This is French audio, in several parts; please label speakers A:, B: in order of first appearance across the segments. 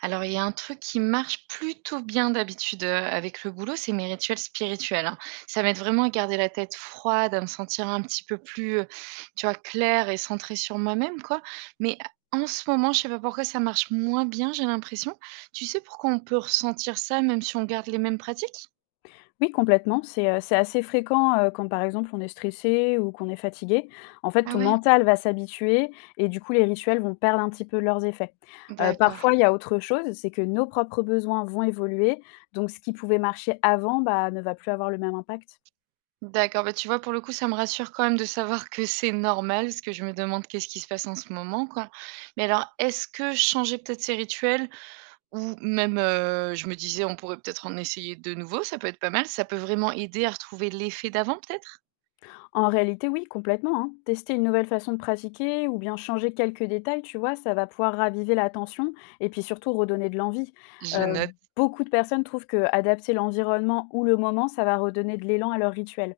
A: Alors, il y a un truc qui marche plutôt bien d'habitude, avec le boulot, c'est mes rituels spirituels, hein. Ça m'aide vraiment à garder la tête froide, à me sentir un petit peu plus, tu vois, claire et centrée sur moi-même, quoi. Mais en ce moment, je sais pas pourquoi ça marche moins bien, j'ai l'impression. Tu sais pourquoi on peut ressentir ça même si on garde les mêmes pratiques?
B: Oui, complètement. C'est assez fréquent, quand par exemple on est stressé ou qu'on est fatigué. En fait,
A: Ah
B: ton
A: ouais?
B: mental va s'habituer et du coup les rituels vont perdre un petit peu leurs effets.
A: D'accord,
B: Parfois il y a autre chose, c'est que nos propres besoins vont évoluer, donc ce qui pouvait marcher avant, bah, ne va plus avoir le même impact.
A: d'accord. Bah, tu vois, pour le coup, ça me rassure quand même de savoir que c'est normal, parce que je me demande qu'est-ce qui se passe en ce moment, quoi. Mais alors, est-ce que changer peut-être ces rituels, ou même, je me disais: «On pourrait peut-être en essayer de nouveau. Ça peut être pas mal». Ça peut vraiment aider à retrouver l'effet d'avant peut-être?
B: En réalité, oui, complètement, hein. Tester une nouvelle façon de pratiquer ou bien changer quelques détails, tu vois, ça va pouvoir raviver l'attention et puis surtout redonner de l'envie.
A: Je
B: Euh,
A: note.
B: Beaucoup de personnes trouvent que adapter l'environnement ou le moment, ça va redonner de l'élan à leur rituel.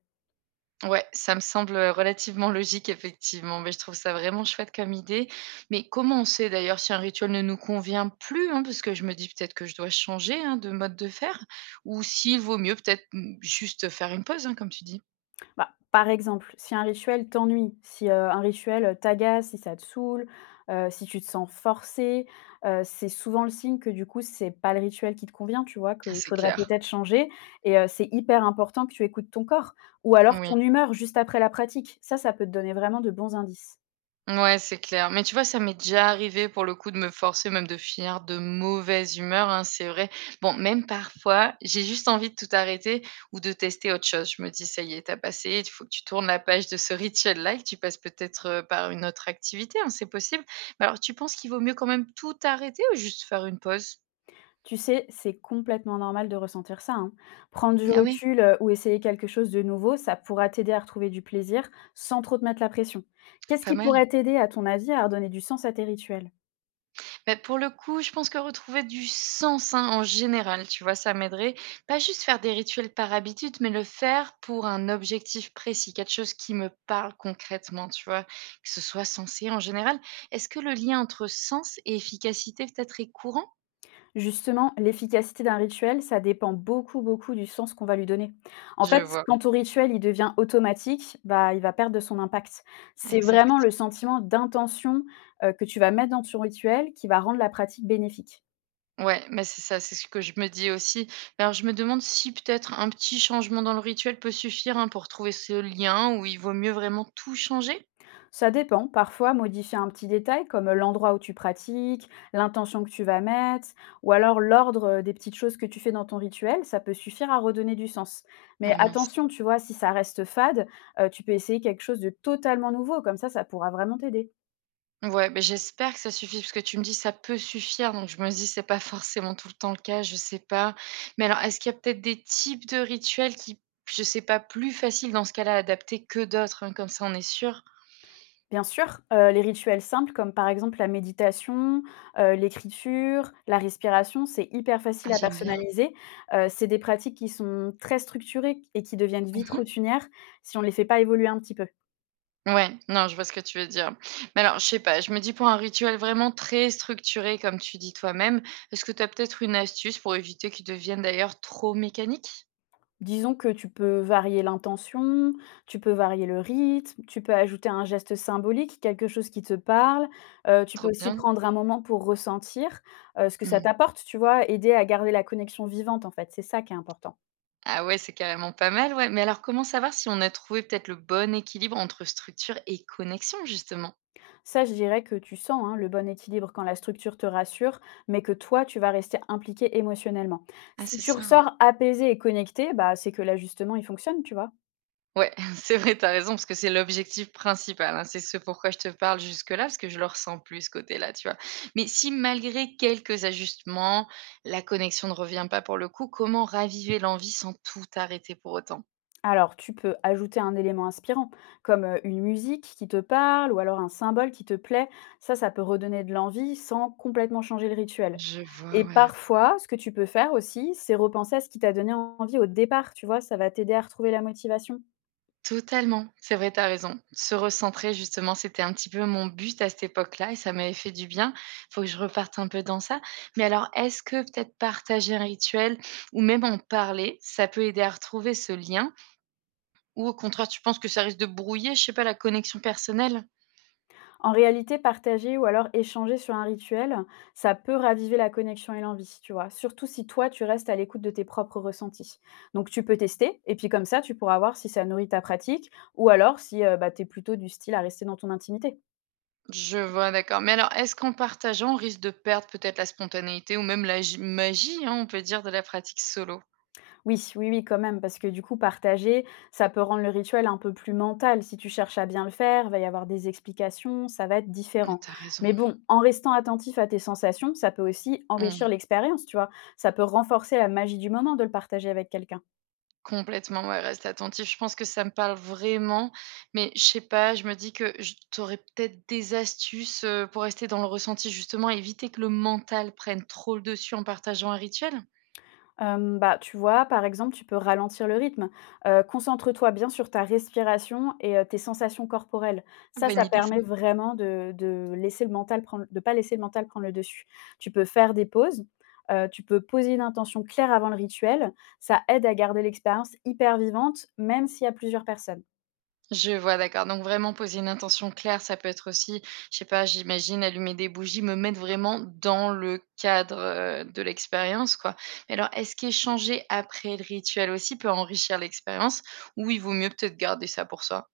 A: Ouais, ça me semble relativement logique effectivement, mais je trouve ça vraiment chouette comme idée. Mais comment on sait d'ailleurs si un rituel ne nous convient plus, hein? Parce que je me dis peut-être que je dois changer, hein, de mode de faire, ou s'il vaut mieux peut-être, mmh, juste faire une pause, hein, comme tu dis?
B: Bah, par exemple, si un rituel t'ennuie, si, un rituel, t'agace, si ça te saoule, si tu te sens forcé, c'est souvent le signe que du coup, c'est pas le rituel qui te convient, tu vois?
A: Ah
B: Qu'il
A: c'est
B: faudrait
A: clair,
B: peut-être changer, et c'est hyper important que tu écoutes ton corps ou alors
A: oui.
B: ton humeur juste après la pratique. Ça peut te donner vraiment de bons indices.
A: Ouais, c'est clair. Mais tu vois, ça m'est déjà arrivé pour le coup de me forcer, même de finir de mauvaise humeur, hein, c'est vrai. Bon, même parfois, j'ai juste envie de tout arrêter ou de tester autre chose. Je me dis, ça y est, t'as passé, il faut que tu tournes la page de ce rituel-là et que tu passes peut-être par une autre activité, hein, c'est possible. Mais alors, tu penses qu'il vaut mieux quand même tout arrêter ou juste faire une pause?
B: Tu sais, c'est complètement normal de ressentir ça, hein. Prendre du
A: Ah oui,
B: recul, ou essayer quelque chose de nouveau, ça pourra t'aider à retrouver du plaisir sans trop te mettre la pression. Qu'est-ce
A: pas
B: qui
A: mal.
B: pourrait t'aider, à ton avis, à redonner du sens à tes rituels?
A: Beh, pour le coup, je pense que retrouver du sens, hein, en général, tu vois, ça m'aiderait. Pas juste faire des rituels par habitude, mais le faire pour un objectif précis, quelque chose qui me parle concrètement, tu vois, que ce soit sensé en général. Est-ce que le lien entre sens et efficacité peut-être est courant?
B: Justement, l'efficacité d'un rituel, ça dépend beaucoup, beaucoup du sens qu'on va lui donner. En
A: Je
B: fait,
A: vois.
B: quand ton rituel, il devient automatique, bah, il va perdre de son impact. C'est vraiment
A: Exact.
B: le sentiment d'intention, que tu vas mettre dans ton rituel qui va rendre la pratique bénéfique.
A: Ouais, mais c'est ça, c'est ce que je me dis aussi. Mais alors, je me demande si peut-être un petit changement dans le rituel peut suffire, hein, pour trouver ce lien où il vaut mieux vraiment tout changer.
B: Ça dépend. Parfois, modifier un petit détail comme l'endroit où tu pratiques, l'intention que tu vas mettre, ou alors l'ordre des petites choses que tu fais dans ton rituel, ça peut suffire à redonner du sens. Mais
A: Ah mince.
B: attention, tu vois, si ça reste fade, tu peux essayer quelque chose de totalement nouveau. Comme ça pourra vraiment t'aider.
A: Ouais, ben j'espère que ça suffit parce que tu me dis: «Ça peut suffire», donc je me dis: «C'est pas forcément tout le temps le cas», je sais pas. Mais alors, est-ce qu'il y a peut-être des types de rituels qui, je sais pas, plus faciles dans ce cas-là à adapter que d'autres, hein? Comme ça, on est sûr.
B: Bien sûr, les rituels simples comme par exemple la méditation, l'écriture, la respiration, c'est hyper
A: Ah,
B: facile à
A: j'aime bien.
B: personnaliser. C'est des pratiques qui sont très structurées et qui deviennent vite
A: Mmh.
B: routinières si on ne les fait pas évoluer un petit peu.
A: Ouais, non, je vois ce que tu veux dire. Mais alors, je sais pas, je me dis pour un rituel vraiment très structuré, comme tu dis toi-même, est-ce que tu as peut-être une astuce pour éviter qu'il devienne d'ailleurs trop mécanique?
B: Disons que tu peux varier l'intention, tu peux varier le rythme, tu peux ajouter un geste symbolique, quelque chose qui te parle. Tu peux
A: Trop
B: aussi
A: bien.
B: prendre un moment pour ressentir, ce que ça
A: Mmh.
B: t'apporte, tu vois? Aider à garder la connexion vivante, en fait, c'est ça qui est important.
A: Ah ouais, c'est carrément pas mal, ouais. Mais alors, comment savoir si on a trouvé peut-être le bon équilibre entre structure et connexion, justement?
B: Ça, je dirais que tu sens, hein, le bon équilibre quand la structure te rassure, mais que toi, tu vas rester impliqué émotionnellement.
A: Ah,
B: Si
A: c'est
B: tu
A: ça.
B: ressors apaisé et connecté, bah, c'est que l'ajustement, il fonctionne, tu vois?
A: Ouais, c'est vrai, t'as raison, parce que c'est l'objectif principal, hein. C'est ce pourquoi je te parle jusque-là, parce que je le ressens plus, ce côté-là, tu vois. Mais si malgré quelques ajustements, la connexion ne revient pas pour le coup, comment raviver l'envie sans tout arrêter pour autant?
B: Alors, tu peux ajouter un élément inspirant, comme une musique qui te parle ou alors un symbole qui te plaît. Ça peut redonner de l'envie sans complètement changer le rituel.
A: Je vois,
B: Et
A: ouais.
B: parfois, ce que tu peux faire aussi, c'est repenser à ce qui t'a donné envie au départ. Tu vois, ça va t'aider à retrouver la motivation.
A: Totalement, c'est vrai, t'as raison. Se recentrer justement, c'était un petit peu mon but à cette époque-là et ça m'avait fait du bien. Faut que je reparte un peu dans ça. Mais alors, est-ce que peut-être partager un rituel ou même en parler, ça peut aider à retrouver ce lien? Ou au contraire, tu penses que ça risque de brouiller, je sais pas, la connexion personnelle?
B: En réalité, partager ou alors échanger sur un rituel, ça peut raviver la connexion et l'envie, tu vois. Surtout si toi, tu restes à l'écoute de tes propres ressentis. Donc, tu peux tester, et puis comme ça, tu pourras voir si ça nourrit ta pratique, ou alors si bah, tu es plutôt du style à rester dans ton intimité.
A: Je vois, d'accord. Mais alors, est-ce qu'en partageant, on risque de perdre peut-être la spontanéité ou même la magie, hein, on peut dire, de la pratique solo?
B: Oui, oui, oui, quand même, parce que du coup, partager, ça peut rendre le rituel un peu plus mental. Si tu cherches à bien le faire, va y avoir des explications, ça va être
A: Ah,
B: différent.
A: t'as raison.
B: Mais bon, en restant attentif à tes sensations, ça peut aussi enrichir l'expérience, tu vois. Ça peut renforcer la magie du moment de le partager avec quelqu'un.
A: Complètement, ouais, reste attentif. Je pense que ça me parle vraiment, mais je sais pas, je me dis que je tu aurais peut-être des astuces, pour rester dans le ressenti justement, éviter que le mental prenne trop le dessus en partageant un rituel?
B: Bah, tu vois, par exemple, tu peux ralentir le rythme. Concentre-toi bien sur ta respiration et tes sensations corporelles. Ça,
A: Bonne
B: ça
A: idée ça.
B: permet vraiment de pas laisser le mental prendre le dessus. Tu peux faire des pauses, tu peux poser une intention claire avant le rituel. Ça aide à garder l'expérience hyper vivante, même s'il y a plusieurs personnes.
A: Je vois, d'accord, donc vraiment poser une intention claire, ça peut être aussi, je sais pas, j'imagine allumer des bougies, me mettre vraiment dans le cadre, de l'expérience, quoi. Mais alors, est-ce qu'échanger après le rituel aussi peut enrichir l'expérience ou il vaut mieux peut-être garder ça pour soi?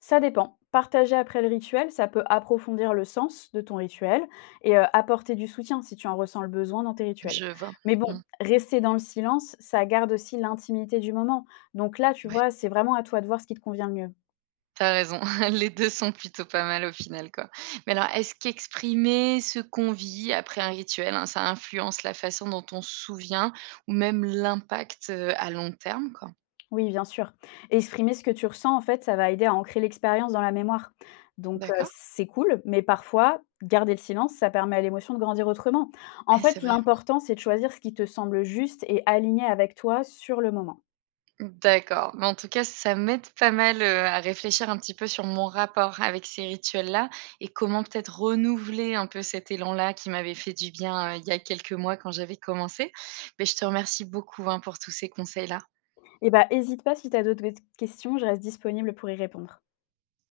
B: Ça dépend. Partager après le rituel, ça peut approfondir le sens de ton rituel et apporter du soutien si tu en ressens le besoin dans tes rituels.
A: Je vois.
B: Mais bon,
A: Mmh,
B: rester dans le silence, ça garde aussi l'intimité du moment. Donc là, tu
A: ouais.
B: vois, c'est vraiment à toi de voir ce qui te convient le mieux.
A: T'as raison, les 2 sont plutôt pas mal au final, quoi. Mais alors, est-ce qu'exprimer ce qu'on vit après un rituel, hein, ça influence la façon dont on se souvient ou même l'impact, à long terme, quoi?
B: Oui, bien sûr. Et exprimer ce que tu ressens, en fait, ça va aider à ancrer l'expérience dans la mémoire. Donc
A: D'accord.
B: c'est cool, mais parfois, garder le silence, ça permet à l'émotion de grandir autrement. En
A: Ah, c'est
B: fait,
A: vrai.
B: l'important, c'est de choisir ce qui te semble juste et aligné avec toi sur le moment.
A: D'accord, mais en tout cas, ça m'aide pas mal, à réfléchir un petit peu sur mon rapport avec ces rituels-là et comment peut-être renouveler un peu cet élan-là qui m'avait fait du bien, il y a quelques mois quand j'avais commencé. Mais je te remercie beaucoup, hein, pour tous ces conseils-là.
B: Eh bah, hésite pas si tu as d'autres questions, je reste disponible pour y répondre.